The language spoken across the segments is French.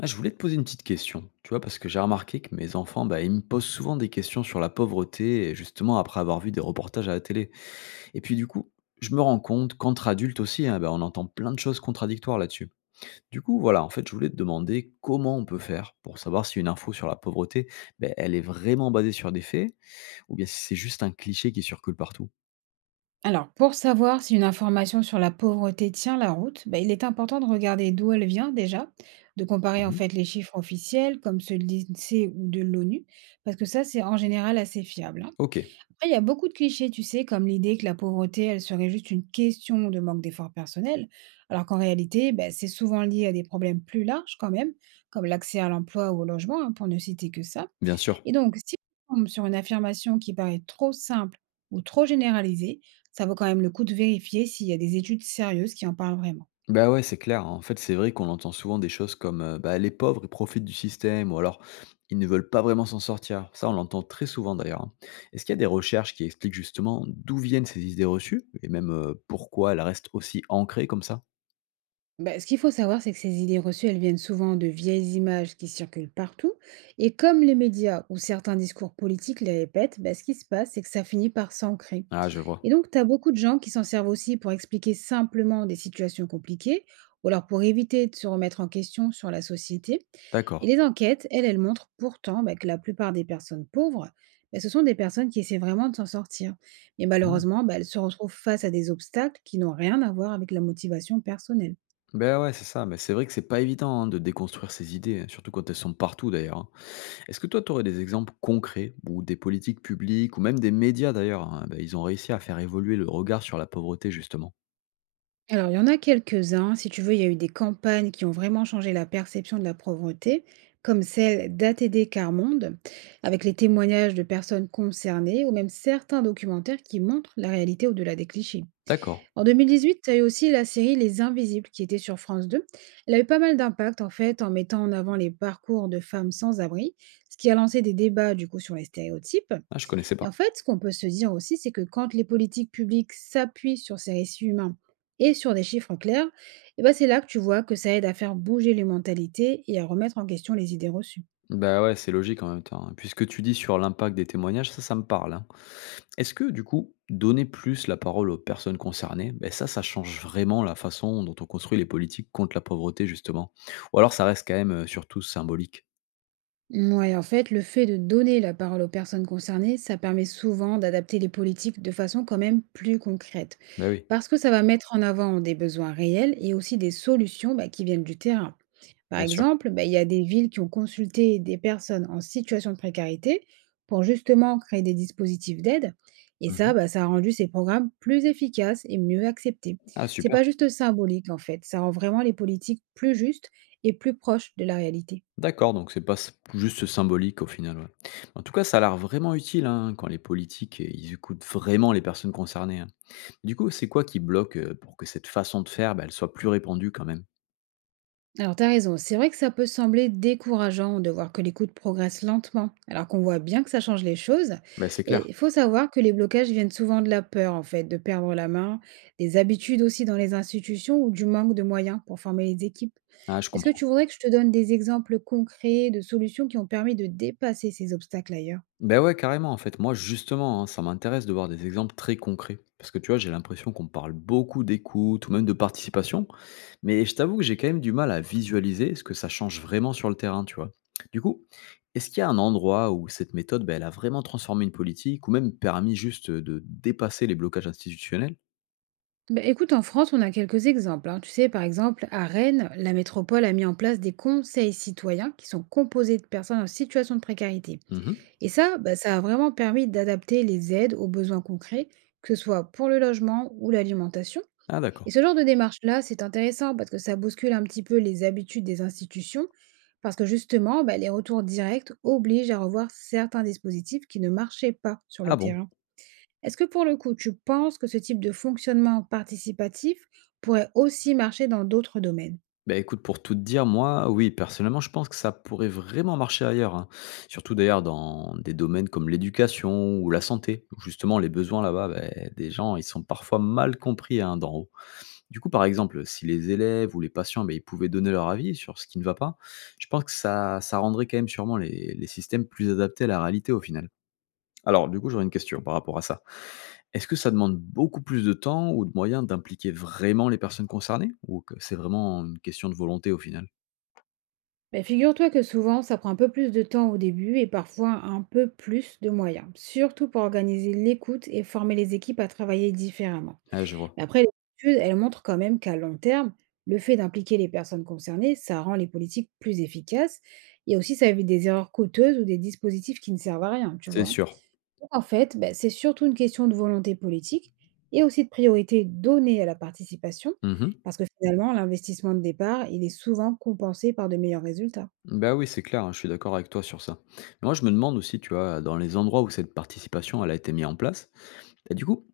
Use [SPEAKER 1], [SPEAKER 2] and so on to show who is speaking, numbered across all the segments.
[SPEAKER 1] Ah, je voulais te poser une petite question, tu vois, parce que j'ai remarqué que mes enfants, bah, ils me posent souvent des questions sur la pauvreté, et justement après avoir vu des reportages à la télé. Et puis du coup, je me rends compte qu'entre adultes aussi, hein, bah, on entend plein de choses contradictoires là-dessus. Du coup, voilà, en fait, je voulais te demander comment on peut faire pour savoir si une info sur la pauvreté, bah, elle est vraiment basée sur des faits, ou bien si c'est juste un cliché qui circule partout.
[SPEAKER 2] Alors, pour savoir si une information sur la pauvreté tient la route, il est important de regarder d'où elle vient déjà, de comparer en
[SPEAKER 1] Mhm.
[SPEAKER 2] fait les chiffres officiels comme ceux de l'INSEE ou de l'ONU, parce que ça, c'est en général assez fiable, hein.
[SPEAKER 1] Ok,
[SPEAKER 2] Après, il y a beaucoup de clichés, tu sais, comme l'idée que la pauvreté, elle serait juste une question de manque d'efforts personnels, alors qu'en réalité, c'est souvent lié à des problèmes plus larges quand même, comme l'accès à l'emploi ou au logement, hein, pour ne citer que ça.
[SPEAKER 1] bien sûr.
[SPEAKER 2] Et donc, si on tombe sur une affirmation qui paraît trop simple ou trop généralisée, ça vaut quand même le coup de vérifier s'il y a des études sérieuses qui en parlent vraiment.
[SPEAKER 1] Bah, ouais, c'est clair. En fait, c'est vrai qu'on entend souvent des choses comme, bah, «les pauvres, ils profitent du système» ou alors «ils ne veulent pas vraiment s'en sortir». Ça, on l'entend très souvent d'ailleurs, hein. Est-ce qu'il y a des recherches qui expliquent justement d'où viennent ces idées reçues et même, pourquoi elles restent aussi ancrées comme ça?
[SPEAKER 2] Ce qu'il faut savoir, c'est que ces idées reçues, elles viennent souvent de vieilles images qui circulent partout. Et comme les médias ou certains discours politiques les répètent, ce qui se passe, c'est que ça finit par s'ancrer.
[SPEAKER 1] Ah, je vois.
[SPEAKER 2] Et donc, tu as beaucoup de gens qui s'en servent aussi pour expliquer simplement des situations compliquées ou alors pour éviter de se remettre en question sur la société. Et
[SPEAKER 1] D'accord.
[SPEAKER 2] les enquêtes, elles, elles montrent pourtant que la plupart des personnes pauvres, ce sont des personnes qui essaient vraiment de s'en sortir. Mais
[SPEAKER 1] Mmh.
[SPEAKER 2] malheureusement, elles se retrouvent face à des obstacles qui n'ont rien à voir avec la motivation personnelle.
[SPEAKER 1] Bah, ouais, c'est ça. Mais c'est vrai que c'est pas évident, hein, de déconstruire ces idées, hein, surtout quand elles sont partout d'ailleurs, hein. Est-ce que toi, tu aurais des exemples concrets ou des politiques publiques ou même des médias d'ailleurs, hein, bah, ils ont réussi à faire évoluer le regard sur la pauvreté justement?
[SPEAKER 2] Alors, il y en a quelques-uns. Si tu veux, il y a eu des campagnes qui ont vraiment changé la perception de la pauvreté, comme celle d'ATD Carmonde, avec les témoignages de personnes concernées ou même certains documentaires qui montrent la réalité au-delà des clichés.
[SPEAKER 1] D'accord.
[SPEAKER 2] En 2018, tu as eu aussi la série Les Invisibles qui était sur France 2. Elle a eu pas mal d'impact en mettant en avant les parcours de femmes sans abri, ce qui a lancé des débats sur les stéréotypes.
[SPEAKER 1] Ah, je connaissais
[SPEAKER 2] Et
[SPEAKER 1] pas.
[SPEAKER 2] ce qu'on peut se dire aussi, c'est que quand les politiques publiques s'appuient sur ces récits humains et sur des chiffres clairs, eh ben c'est là que tu vois que ça aide à faire bouger les mentalités et à remettre en question les idées reçues.
[SPEAKER 1] Bah, ouais, c'est logique en même temps, hein. Puis ce que tu dis sur l'impact des témoignages, ça me parle, hein. Est-ce que du coup, donner plus la parole aux personnes concernées, ben ça change vraiment la façon dont on construit les politiques contre la pauvreté justement? Ou alors ça reste quand même, surtout symbolique?
[SPEAKER 2] Ouais, le fait de donner la parole aux personnes concernées, ça permet souvent d'adapter les politiques de façon quand même plus concrète.
[SPEAKER 1] Ben oui,
[SPEAKER 2] Parce que ça va mettre en avant des besoins réels et aussi des solutions qui viennent du terrain. Par
[SPEAKER 1] bien sûr.
[SPEAKER 2] exemple, il y a des villes qui ont consulté des personnes en situation de précarité pour justement créer des dispositifs d'aide. Et ça,
[SPEAKER 1] Mmh.
[SPEAKER 2] ça a rendu ces programmes plus efficaces et mieux acceptés.
[SPEAKER 1] Ah
[SPEAKER 2] C'est
[SPEAKER 1] super.
[SPEAKER 2] pas juste symbolique ça rend vraiment les politiques plus justes et plus proches de la réalité.
[SPEAKER 1] D'accord, donc c'est pas s juste symbolique au final, ouais. En tout cas, ça a l'air vraiment utile, hein, quand les politiques, ils écoutent vraiment les personnes concernées, hein. Du coup, c'est quoi qui bloque, pour que cette façon de faire, ben, elle soit plus répandue quand même?
[SPEAKER 2] Alors, t'as raison. C'est vrai que ça peut sembler décourageant de voir que l'écoute progresse lentement, alors qu'on voit bien que ça change les choses.
[SPEAKER 1] Ben c'est
[SPEAKER 2] Et
[SPEAKER 1] clair.
[SPEAKER 2] il faut savoir que les blocages viennent souvent de la peur, de perdre la main, des habitudes aussi dans les institutions ou du manque de moyens pour former les équipes.
[SPEAKER 1] Ah, je
[SPEAKER 2] Est-ce que tu
[SPEAKER 1] comprends.
[SPEAKER 2] voudrais que je te donne des exemples concrets de solutions qui ont permis de dépasser ces obstacles ailleurs?
[SPEAKER 1] Ben ouais, carrément, en fait. Moi, justement, hein, ça m'intéresse de voir des exemples très concrets. Parce que tu vois, j'ai l'impression qu'on parle beaucoup d'écoute ou même de participation. Mais je t'avoue que j'ai quand même du mal à visualiser ce que ça change vraiment sur le terrain, tu vois. Du coup, est-ce qu'il y a un endroit où cette méthode, ben, elle a vraiment transformé une politique ou même permis juste de dépasser les blocages institutionnels?
[SPEAKER 2] Écoute, en France, on a quelques exemples, hein. Tu sais, par exemple, à Rennes, la métropole a mis en place des conseils citoyens qui sont composés de personnes en situation de précarité.
[SPEAKER 1] Mhm.
[SPEAKER 2] Et ça, ça a vraiment permis d'adapter les aides aux besoins concrets, que ce soit pour le logement ou l'alimentation.
[SPEAKER 1] Ah, d'accord.
[SPEAKER 2] Et ce genre de démarche-là, c'est intéressant parce que ça bouscule un petit peu les habitudes des institutions, parce que justement, les retours directs obligent à revoir certains dispositifs qui ne marchaient pas sur
[SPEAKER 1] Ah
[SPEAKER 2] le
[SPEAKER 1] bon.
[SPEAKER 2] terrain. Est-ce que pour le coup, tu penses que ce type de fonctionnement participatif pourrait aussi marcher dans d'autres domaines?
[SPEAKER 1] Bah, écoute, pour tout te dire, moi, oui, personnellement, je pense que ça pourrait vraiment marcher ailleurs, hein. Surtout d'ailleurs dans des domaines comme l'éducation ou la santé, où justement les besoins là-bas, beh, des gens, ils sont parfois mal compris hein, d'en haut. Du coup, par exemple, si les élèves ou les patients, beh, ils pouvaient donner leur avis sur ce qui ne va pas, je pense que ça rendrait quand même sûrement les systèmes plus adaptés à la réalité au final. Alors, du coup, j'aurais une question par rapport à ça. Est-ce que ça demande beaucoup plus de temps ou de moyens d'impliquer vraiment les personnes concernées? Ou que c'est vraiment une question de volonté au final?
[SPEAKER 2] Figure-toi que souvent, ça prend un peu plus de temps au début et parfois un peu plus de moyens, surtout pour organiser l'écoute et former les équipes à travailler différemment.
[SPEAKER 1] Ah, je vois.
[SPEAKER 2] Mais après, les études elles montrent quand même qu'à long terme, le fait d'impliquer les personnes concernées, ça rend les politiques plus efficaces et aussi ça évite des erreurs coûteuses ou des dispositifs qui ne servent à rien, tu
[SPEAKER 1] C'est
[SPEAKER 2] vois.
[SPEAKER 1] sûr.
[SPEAKER 2] Donc, c'est surtout une question de volonté politique et aussi de priorité donnée à la participation,
[SPEAKER 1] Mmh.
[SPEAKER 2] parce que finalement, l'investissement de départ, il est souvent compensé par de meilleurs résultats.
[SPEAKER 1] Bah oui, c'est clair, hein, je suis d'accord avec toi sur ça. Mais moi, je me demande aussi, tu vois, dans les endroits où cette participation, elle a été mise en place, bah, du coup,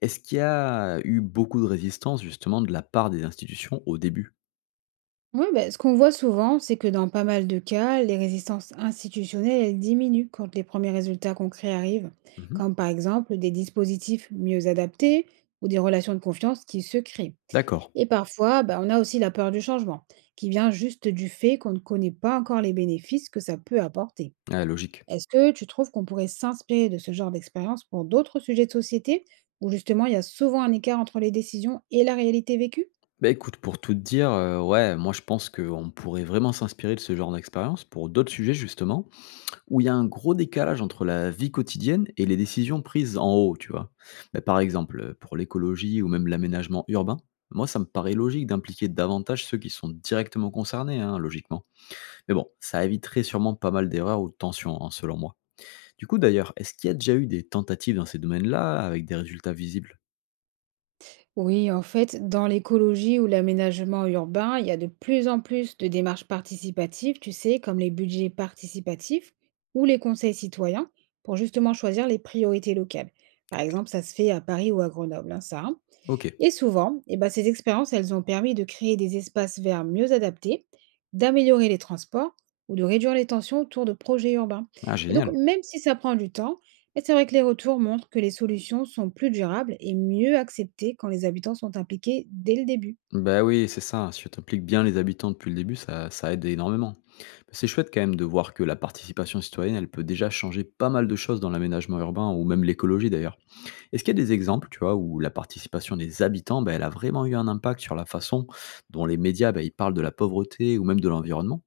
[SPEAKER 1] est-ce qu'il y a eu beaucoup de résistance justement de la part des institutions au début?
[SPEAKER 2] Oui, ben, ce qu'on voit souvent, c'est que dans pas mal de cas, les résistances institutionnelles, elles diminuent quand les premiers résultats concrets arrivent,
[SPEAKER 1] Mmh.
[SPEAKER 2] comme par exemple des dispositifs mieux adaptés ou des relations de confiance qui se créent.
[SPEAKER 1] D'accord.
[SPEAKER 2] Et parfois, ben, on a aussi la peur du changement, qui vient juste du fait qu'on ne connaît pas encore les bénéfices que ça peut apporter.
[SPEAKER 1] Ah, logique.
[SPEAKER 2] Est-ce que tu trouves qu'on pourrait s'inspirer de ce genre d'expérience pour d'autres sujets de société, où justement il y a souvent un écart entre les décisions et la réalité vécue?
[SPEAKER 1] Bah, écoute, pour tout te dire, ouais, moi je pense qu'on pourrait vraiment s'inspirer de ce genre d'expérience pour d'autres sujets justement, où il y a un gros décalage entre la vie quotidienne et les décisions prises en haut, tu vois? Bah, par exemple, pour l'écologie ou même l'aménagement urbain, moi ça me paraît logique d'impliquer davantage ceux qui sont directement concernés, hein, logiquement. Mais bon, ça éviterait sûrement pas mal d'erreurs ou de tensions, hein, selon moi. Du coup d'ailleurs, est-ce qu'il y a déjà eu des tentatives dans ces domaines-là avec des résultats visibles?
[SPEAKER 2] Oui, dans l'écologie ou l'aménagement urbain, il y a de plus en plus de démarches participatives, tu sais, comme les budgets participatifs ou les conseils citoyens, pour justement choisir les priorités locales. Par exemple, ça se fait à Paris ou à Grenoble, hein, ça, hein.
[SPEAKER 1] OK.
[SPEAKER 2] Et souvent, eh ben, ces expériences, elles ont permis de créer des espaces verts mieux adaptés, d'améliorer les transports ou de réduire les tensions autour de projets urbains.
[SPEAKER 1] Ah
[SPEAKER 2] Et donc,
[SPEAKER 1] génial.
[SPEAKER 2] même si ça prend du temps, eh, c'est vrai que les retours montrent que les solutions sont plus durables et mieux acceptées quand les habitants sont impliqués dès le début.
[SPEAKER 1] Bah oui, c'est ça. Si tu impliques bien les habitants depuis le début, ça aide énormément. C'est chouette quand même de voir que la participation citoyenne, elle peut déjà changer pas mal de choses dans l'aménagement urbain ou même l'écologie d'ailleurs. Est-ce qu'il y a des exemples, tu vois, où la participation des habitants, bah, elle a vraiment eu un impact sur la façon dont les médias, bah, ils parlent de la pauvreté ou même de l'environnement?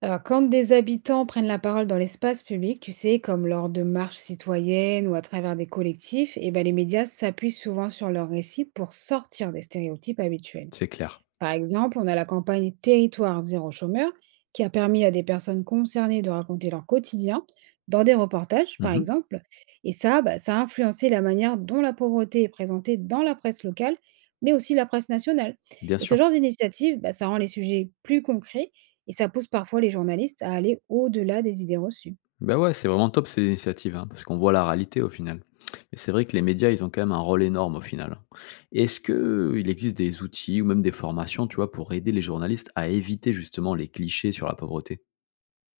[SPEAKER 2] Alors, quand des habitants prennent la parole dans l'espace public, tu sais, comme lors de marches citoyennes ou à travers des collectifs, eh ben, les médias s'appuient souvent sur leurs récits pour sortir des stéréotypes habituels.
[SPEAKER 1] C'est clair.
[SPEAKER 2] Par exemple, on a la campagne Territoire zéro chômeur qui a permis à des personnes concernées de raconter leur quotidien dans des reportages, par
[SPEAKER 1] Mhm.
[SPEAKER 2] exemple. Et ça, ça a influencé la manière dont la pauvreté est présentée dans la presse locale, mais aussi la presse nationale.
[SPEAKER 1] Bien
[SPEAKER 2] Et
[SPEAKER 1] sûr.
[SPEAKER 2] ce genre d'initiative, ça rend les sujets plus concrets et ça pousse parfois les journalistes à aller au-delà des idées reçues.
[SPEAKER 1] Bah, ouais, c'est vraiment top ces initiatives, hein, parce qu'on voit la réalité au final. Mais c'est vrai que les médias, ils ont quand même un rôle énorme au final. Est-ce qu'il existe des outils ou même des formations, tu vois, pour aider les journalistes à éviter justement les clichés sur la pauvreté?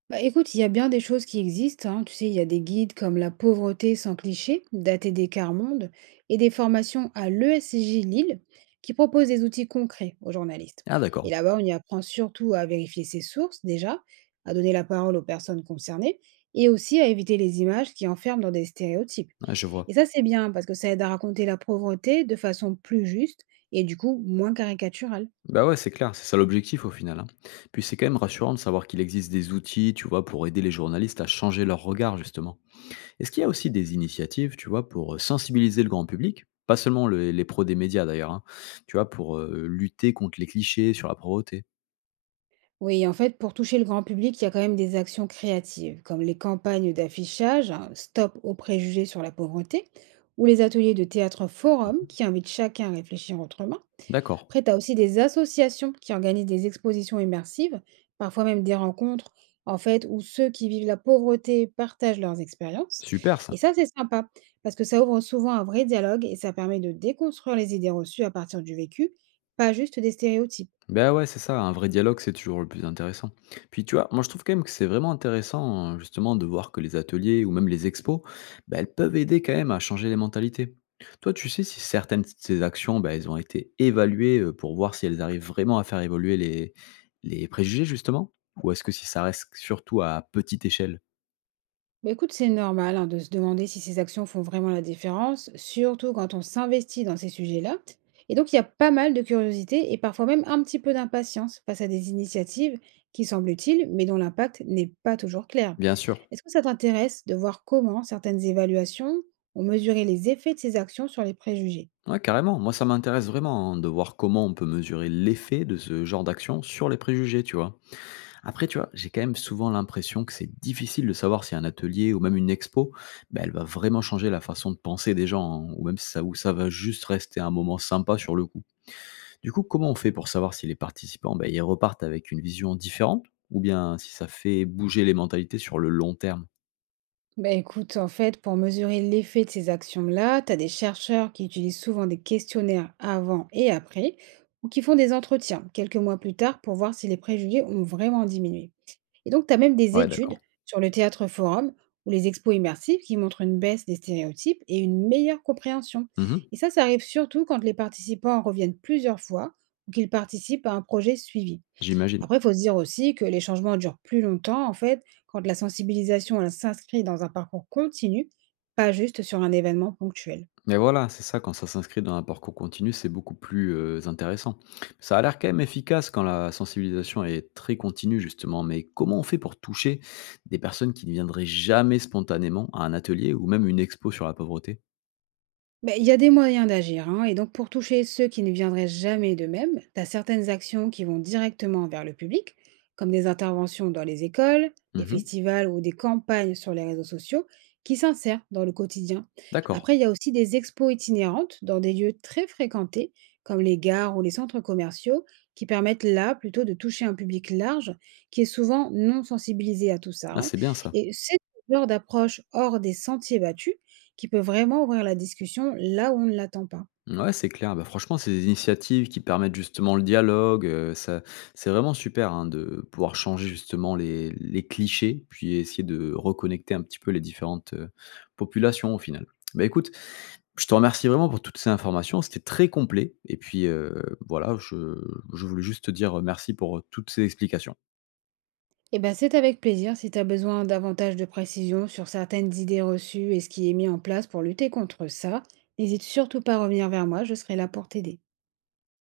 [SPEAKER 2] Écoute, il y a bien des choses qui existent, hein. Tu sais, il y a des guides comme La pauvreté sans cliché, daté des quarts mondes, et des formations à l'ESCJ Lille qui proposent des outils concrets aux journalistes.
[SPEAKER 1] Ah
[SPEAKER 2] Et
[SPEAKER 1] d'accord,
[SPEAKER 2] là-bas, on y apprend surtout à vérifier ses sources déjà, à donner la parole aux personnes concernées, et aussi à éviter les images qui enferment dans des stéréotypes.
[SPEAKER 1] ah, je vois.
[SPEAKER 2] Et ça, c'est bien parce que ça aide à raconter la pauvreté de façon plus juste et moins caricaturale.
[SPEAKER 1] Bah ouais, c'est clair, c'est ça l'objectif au final. Hein. Puis c'est quand même rassurant de savoir qu'il existe des outils, tu vois, pour aider les journalistes à changer leur regard justement. Est-ce qu'il y a aussi des initiatives, tu vois, pour sensibiliser le grand public? Pas seulement le les pros des médias d'ailleurs, hein, tu vois, pour, lutter contre les clichés sur la pauvreté?
[SPEAKER 2] Oui, pour toucher le grand public, il y a quand même des actions créatives, comme les campagnes d'affichage, hein, Stop aux préjugés sur la pauvreté, ou les ateliers de théâtre forum
[SPEAKER 1] Mmh.
[SPEAKER 2] qui invitent chacun à réfléchir autrement.
[SPEAKER 1] D'accord,
[SPEAKER 2] Après, tu as aussi des associations qui organisent des expositions immersives, parfois même des rencontres, où ceux qui vivent la pauvreté partagent leurs expériences.
[SPEAKER 1] super ça.
[SPEAKER 2] Et ça, c'est sympa, parce que ça ouvre souvent un vrai dialogue et ça permet de déconstruire les idées reçues à partir du vécu, pas juste des stéréotypes.
[SPEAKER 1] Ben ouais, c'est ça, un vrai dialogue, c'est toujours le plus intéressant. Puis tu vois, moi je trouve quand même que c'est vraiment intéressant justement de voir que les ateliers ou même les expos, ben elles peuvent aider quand même à changer les mentalités. Toi, tu sais si certaines de ces actions, ben elles ont été évaluées pour voir si elles arrivent vraiment à faire évoluer les préjugés justement? Ou est-ce que si ça reste surtout à petite échelle?
[SPEAKER 2] Écoute, c'est normal hein, de se demander si ces actions font vraiment la différence, surtout quand on s'investit dans ces sujets-là. Et donc, il y a pas mal de curiosité et parfois même un petit peu d'impatience face à des initiatives qui semblent utiles, mais dont l'impact n'est pas toujours clair.
[SPEAKER 1] Bien sûr.
[SPEAKER 2] Est-ce que ça t'intéresse de voir comment certaines évaluations ont mesuré les effets de ces actions sur les préjugés?
[SPEAKER 1] Ouais, carrément. Moi, ça m'intéresse vraiment hein, de voir comment on peut mesurer l'effet de ce genre d'action sur les préjugés, tu vois. Après, tu vois, j'ai quand même souvent l'impression que c'est difficile de savoir si un atelier ou même une expo, ben elle va vraiment changer la façon de penser des gens, hein, ou même si ça, ou ça va juste rester un moment sympa sur le coup. Du coup, comment on fait pour savoir si les participants, ben ils repartent avec une vision différente, ou bien si ça fait bouger les mentalités sur le long terme?
[SPEAKER 2] Écoute, pour mesurer l'effet de ces actions-là, tu as des chercheurs qui utilisent souvent des questionnaires avant et après, ou qui font des entretiens quelques mois plus tard pour voir si les préjugés ont vraiment diminué. Et donc, tu as même des
[SPEAKER 1] Ouais,
[SPEAKER 2] études
[SPEAKER 1] d'accord.
[SPEAKER 2] sur le théâtre forum ou les expos immersives qui montrent une baisse des stéréotypes et une meilleure compréhension.
[SPEAKER 1] Mhm.
[SPEAKER 2] Et ça arrive surtout quand les participants reviennent plusieurs fois ou qu'ils participent à un projet suivi.
[SPEAKER 1] J'imagine.
[SPEAKER 2] Après, il faut se dire aussi que les changements durent plus longtemps, quand la sensibilisation elle s'inscrit dans un parcours continu, pas juste sur un événement ponctuel.
[SPEAKER 1] Mais voilà, c'est ça, quand ça s'inscrit dans un parcours continu, c'est beaucoup plus intéressant. Ça a l'air quand même efficace quand la sensibilisation est très continue, justement, mais comment on fait pour toucher des personnes qui ne viendraient jamais spontanément à un atelier ou même une expo sur la pauvreté?
[SPEAKER 2] Beh, il y a des moyens d'agir, hein, et donc pour toucher ceux qui ne viendraient jamais d'eux-mêmes, tu as certaines actions qui vont directement vers le public, comme des interventions dans les écoles, des
[SPEAKER 1] Mhm.
[SPEAKER 2] festivals ou des campagnes sur les réseaux sociaux, qui s'insèrent dans le quotidien.
[SPEAKER 1] D'accord.
[SPEAKER 2] Après, il y a aussi des expos itinérantes dans des lieux très fréquentés, comme les gares ou les centres commerciaux, qui permettent là plutôt de toucher un public large, qui est souvent non sensibilisé à tout ça,
[SPEAKER 1] Ah,
[SPEAKER 2] hein.
[SPEAKER 1] c'est bien ça.
[SPEAKER 2] Et c'est genre d'approche hors des sentiers battus qui peut vraiment ouvrir la discussion là où on ne l'attend pas.
[SPEAKER 1] Ouais, c'est clair. Bah, franchement, c'est des initiatives qui permettent justement le dialogue. Ça, c'est vraiment super hein, de pouvoir changer justement les clichés, puis essayer de reconnecter un petit peu les différentes populations au final. Bah écoute, je te remercie vraiment pour toutes ces informations, c'était très complet et puis, voilà, je voulais juste te dire merci pour toutes ces explications.
[SPEAKER 2] Et ben c'est avec plaisir si tu as besoin davantage de précision sur certaines idées reçues et ce qui est mis en place pour lutter contre ça. N'hésite surtout pas à revenir vers moi, je serai là pour t'aider.